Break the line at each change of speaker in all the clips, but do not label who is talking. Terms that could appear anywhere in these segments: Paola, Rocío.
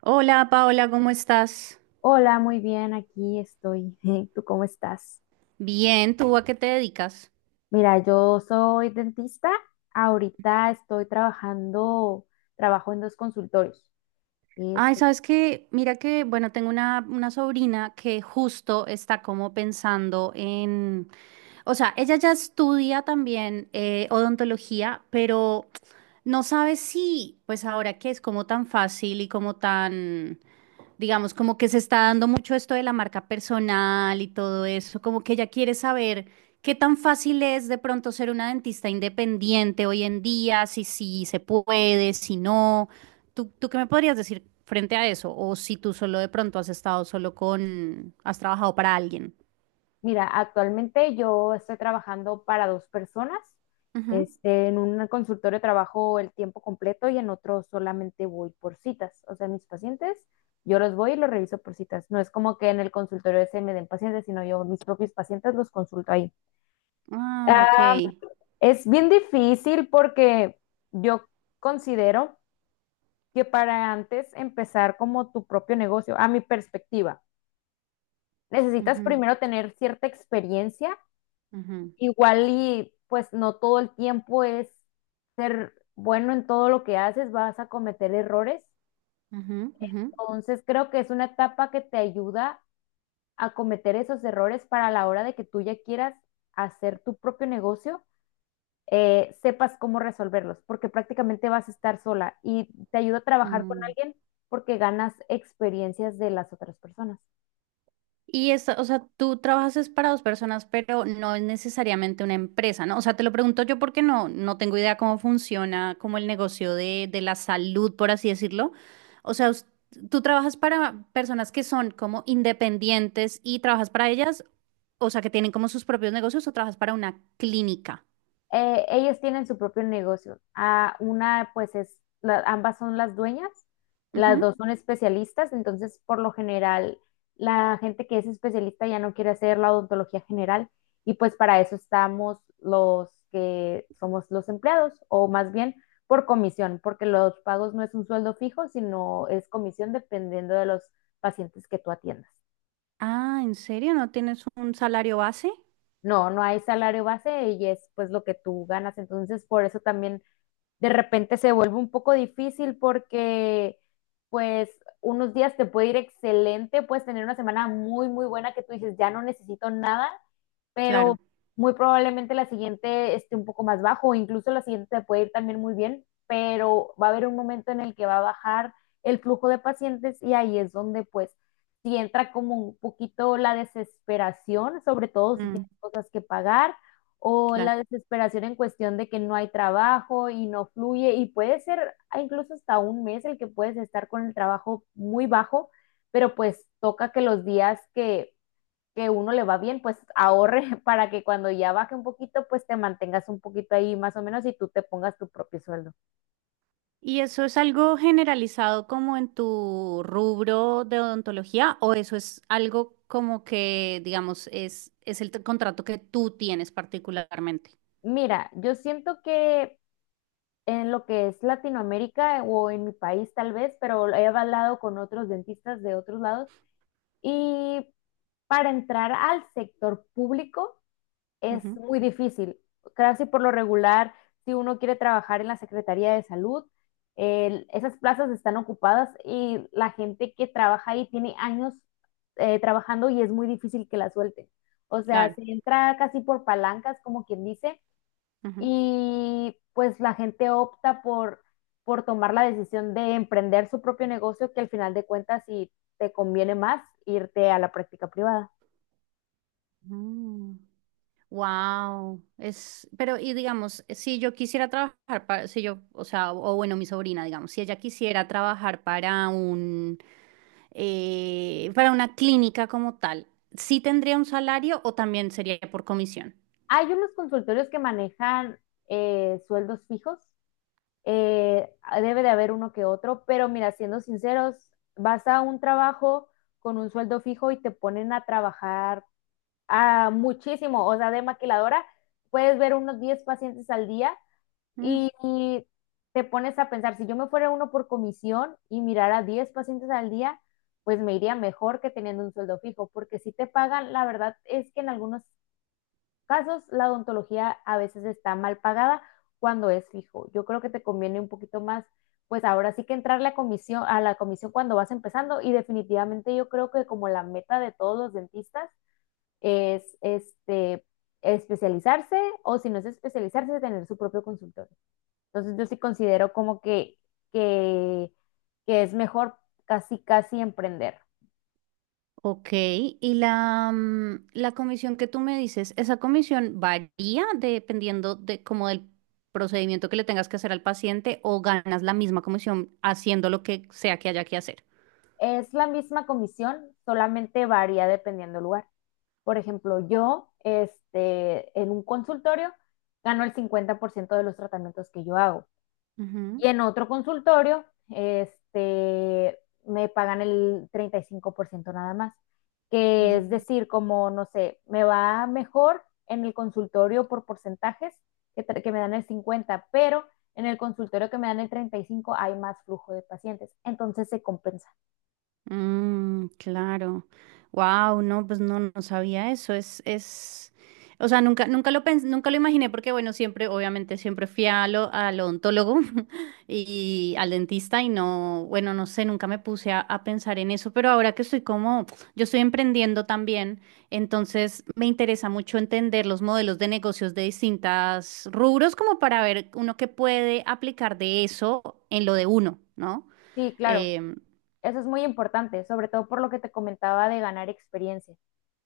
Hola Paola, ¿cómo estás?
Hola, muy bien, aquí estoy. ¿Tú cómo estás?
Bien, ¿tú a qué te dedicas?
Mira, yo soy dentista. Ahorita estoy trabajando, trabajo en dos consultorios.
Ay,
Este,
sabes que, mira que, bueno, tengo una sobrina que justo está como pensando en, o sea, ella ya estudia también odontología, pero no sabe si, pues ahora que es como tan fácil y como tan digamos, como que se está dando mucho esto de la marca personal y todo eso, como que ella quiere saber qué tan fácil es de pronto ser una dentista independiente hoy en día, si sí se puede, si no. ¿Tú qué me podrías decir frente a eso? O si tú solo de pronto has estado solo con, has trabajado para alguien.
mira, actualmente yo estoy trabajando para dos personas.
Ujú.
Este, en un consultorio trabajo el tiempo completo y en otro solamente voy por citas. O sea, mis pacientes, yo los voy y los reviso por citas. No es como que en el consultorio ese me den pacientes, sino yo mis propios pacientes los consulto ahí.
Ah, ok.
Ah, Es bien difícil porque yo considero que para antes empezar como tu propio negocio, a mi perspectiva, necesitas
Ujú,
primero tener cierta experiencia,
ujú,
igual y pues no todo el tiempo es ser bueno en todo lo que haces, vas a cometer errores.
ujú, ujú,
Entonces creo que es una etapa que te ayuda a cometer esos errores para la hora de que tú ya quieras hacer tu propio negocio, sepas cómo resolverlos, porque prácticamente vas a estar sola y te ayuda a trabajar con
mm.
alguien porque ganas experiencias de las otras personas.
Y esta, o sea, tú trabajas es para dos personas, pero no es necesariamente una empresa, ¿no? O sea, te lo pregunto yo porque no tengo idea cómo funciona como el negocio de la salud, por así decirlo. O sea, tú trabajas para personas que son como independientes y trabajas para ellas, o sea, que tienen como sus propios negocios o trabajas para una clínica.
Ellas tienen su propio negocio. Ah, una, pues es, ambas son las dueñas, las
Ujú.
dos son especialistas, entonces por lo general la gente que es especialista ya no quiere hacer la odontología general y pues para eso estamos los que somos los empleados o más bien por comisión, porque los pagos no es un sueldo fijo, sino es comisión dependiendo de los pacientes que tú atiendas.
Ah, ¿en serio? ¿No tienes un salario base?
No, no hay salario base y es pues lo que tú ganas, entonces por eso también de repente se vuelve un poco difícil porque pues unos días te puede ir excelente, puedes tener una semana muy, muy buena que tú dices, ya no necesito nada, pero
Claro.
muy probablemente la siguiente esté un poco más bajo, o incluso la siguiente te puede ir también muy bien, pero va a haber un momento en el que va a bajar el flujo de pacientes y ahí es donde pues si entra como un poquito la desesperación, sobre todo si tienes
Mm,
cosas que pagar o la
claro.
desesperación en cuestión de que no hay trabajo y no fluye y puede ser incluso hasta un mes el que puedes estar con el trabajo muy bajo, pero pues toca que los días que uno le va bien, pues ahorre para que cuando ya baje un poquito, pues te mantengas un poquito ahí más o menos y tú te pongas tu propio sueldo.
¿Y eso es algo generalizado como en tu rubro de odontología o eso es algo como que, digamos, es, contrato que tú tienes particularmente?
Mira, yo siento que en lo que es Latinoamérica o en mi país tal vez, pero he hablado con otros dentistas de otros lados y para entrar al sector público es
Ujú,
muy difícil. Casi por lo regular, si uno quiere trabajar en la Secretaría de Salud, esas plazas están ocupadas y la gente que trabaja ahí tiene años trabajando y es muy difícil que la suelten. O sea,
claro.
se entra casi por palancas, como quien dice, y pues la gente opta por tomar la decisión de emprender su propio negocio, que al final de cuentas, si te conviene más, irte a la práctica privada.
Wow. Es, pero, y digamos, si yo quisiera trabajar para, si yo, o sea, o bueno, mi sobrina, digamos, si ella quisiera trabajar para un, para una clínica como tal, ¿sí tendría un salario o también sería por comisión?
Hay unos consultorios que manejan sueldos fijos, eh, debe de haber uno que otro, pero mira, siendo sinceros, vas a un trabajo con un sueldo fijo y te ponen a trabajar a muchísimo, o sea, de maquiladora, puedes ver unos 10 pacientes al día y te pones a pensar, si yo me fuera uno por comisión y mirara 10 pacientes al día, pues me iría mejor que teniendo un sueldo fijo, porque si te pagan, la verdad es que en algunos casos, la odontología a veces está mal pagada cuando es fijo. Yo creo que te conviene un poquito más, pues ahora sí que entrarle a comisión, a la comisión cuando vas empezando y definitivamente yo creo que como la meta de todos los dentistas es especializarse o si no es especializarse, tener su propio consultorio. Entonces yo sí considero como que, que es mejor casi, casi emprender.
Ok, y la, mm, la comisión que tú me dices, ¿esa comisión varía dependiendo de como del procedimiento que le tengas que hacer al paciente o ganas la misma comisión haciendo lo que sea que haya que hacer?
Es la misma comisión, solamente varía dependiendo del lugar. Por ejemplo, yo, en un consultorio gano el 50% de los tratamientos que yo hago.
Ujú,
Y en otro consultorio, este, me pagan el 35% nada más. Que
ujú.
es decir, como, no sé, me va mejor en el consultorio por porcentajes que me dan el 50, pero en el consultorio que me dan el 35 hay más flujo de pacientes. Entonces se compensa.
Mm, claro. Wow, no, pues no, no sabía eso. Es, o sea, nunca, nunca lo imaginé porque, bueno, siempre, obviamente, siempre fui a lo, al odontólogo y al dentista y no, bueno, no sé, nunca me puse a pensar en eso, pero ahora que estoy como, yo estoy emprendiendo también, entonces me interesa mucho entender los modelos de negocios de distintas rubros como para ver uno que puede aplicar de eso en lo de uno, ¿no?
Sí, claro.
Em,
Eso es muy importante, sobre todo por lo que te comentaba de ganar experiencia.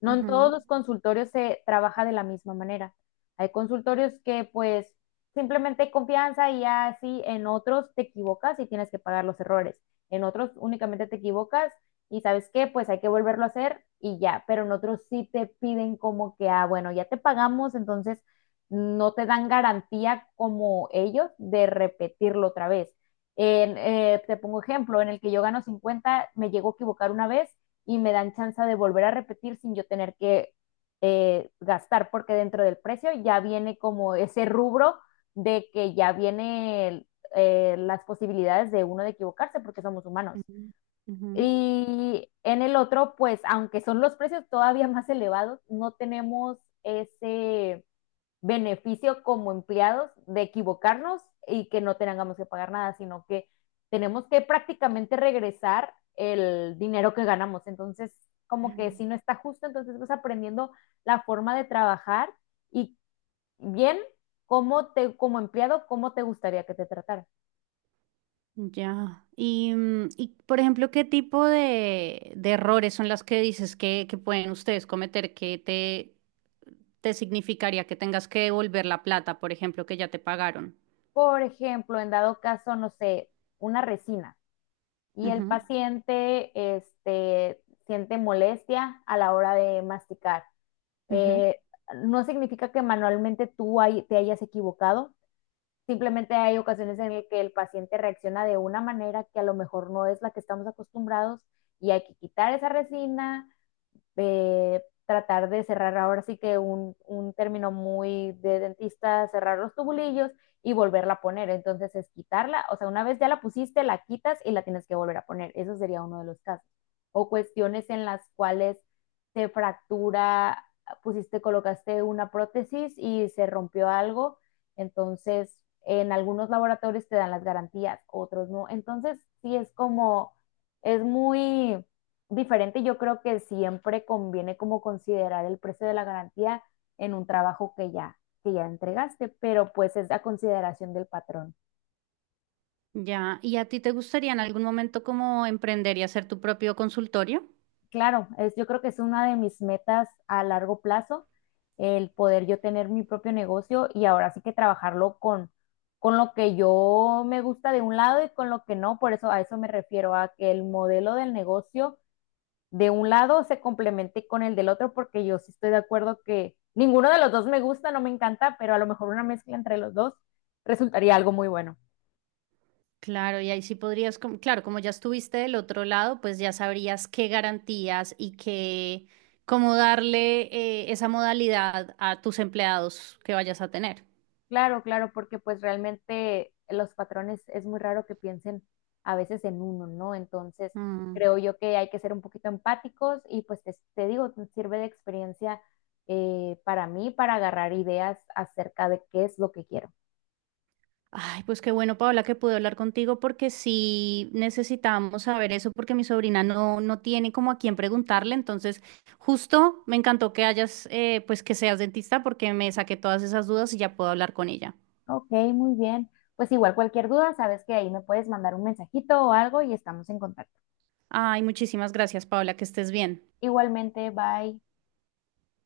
No en todos
ujú.
los consultorios se trabaja de la misma manera. Hay consultorios que pues simplemente hay confianza y ya, así en otros te equivocas y tienes que pagar los errores. En otros únicamente te equivocas y sabes qué, pues hay que volverlo a hacer y ya, pero en otros sí te piden como que, ah, bueno, ya te pagamos, entonces no te dan garantía como ellos de repetirlo otra vez. En, te pongo ejemplo, en el que yo gano 50 me llego a equivocar una vez y me dan chance de volver a repetir sin yo tener que gastar, porque dentro del precio ya viene como ese rubro de que ya viene las posibilidades de uno de equivocarse porque somos humanos.
Ujú, ujú.
Y en el otro, pues aunque son los precios todavía más elevados, no tenemos ese beneficio como empleados de equivocarnos y que no tengamos que pagar nada, sino que tenemos que prácticamente regresar el dinero que ganamos. Entonces, como que si no está justo, entonces vas aprendiendo la forma de trabajar y bien cómo te, como empleado, cómo te gustaría que te tratara.
Ya. Y, mm, y, por ejemplo, ¿qué tipo de errores son las que dices que pueden ustedes cometer que te significaría que tengas que devolver la plata, por ejemplo, que ya te pagaron?
Por ejemplo, en dado caso, no sé, una resina y el
Ujú,
paciente este, siente molestia a la hora de masticar.
ujú.
Eh, no significa que manualmente tú te hayas equivocado, simplemente hay ocasiones en las que el paciente reacciona de una manera que a lo mejor no es la que estamos acostumbrados y hay que quitar esa resina, tratar de cerrar ahora sí que un término muy de dentista, cerrar los tubulillos y volverla a poner. Entonces es quitarla, o sea, una vez ya la pusiste, la quitas y la tienes que volver a poner. Eso sería uno de los casos. O cuestiones en las cuales se fractura, pusiste, colocaste una prótesis y se rompió algo. Entonces, en algunos laboratorios te dan las garantías, otros no. Entonces, sí es como, es muy diferente. Yo creo que siempre conviene como considerar el precio de la garantía en un trabajo que ya entregaste, pero pues es a consideración del patrón.
Ya. ¿Y a ti te gustaría en algún momento como emprender y hacer tu propio consultorio?
Claro, es, yo creo que es una de mis metas a largo plazo, el poder yo tener mi propio negocio y ahora sí que trabajarlo con lo que yo me gusta de un lado y con lo que no. Por eso a eso me refiero, a que el modelo del negocio de un lado se complemente con el del otro, porque yo sí estoy de acuerdo que ninguno de los dos me gusta, no me encanta, pero a lo mejor una mezcla entre los dos resultaría algo muy bueno.
Claro, y ahí sí podrías, como claro, como ya estuviste del otro lado, pues ya sabrías qué garantías y qué, cómo darle esa modalidad a tus empleados que vayas a tener.
Claro, claro, porque pues realmente los patrones es muy raro que piensen a veces en uno, ¿no? Entonces,
Mm.
creo yo que hay que ser un poquito empáticos y pues te digo, te sirve de experiencia para mí para agarrar ideas acerca de qué es lo que quiero.
Ay, pues qué bueno, Paola, que pude hablar contigo porque sí necesitamos saber eso porque mi sobrina no, no tiene como a quién preguntarle. Entonces, justo me encantó que hayas, pues que seas dentista porque me saqué todas esas dudas y ya puedo hablar con ella.
Ok, muy bien. Pues igual cualquier duda, sabes que ahí me puedes mandar un mensajito o algo y estamos en contacto.
Ay, muchísimas gracias, Paola, que estés bien.
Igualmente, bye.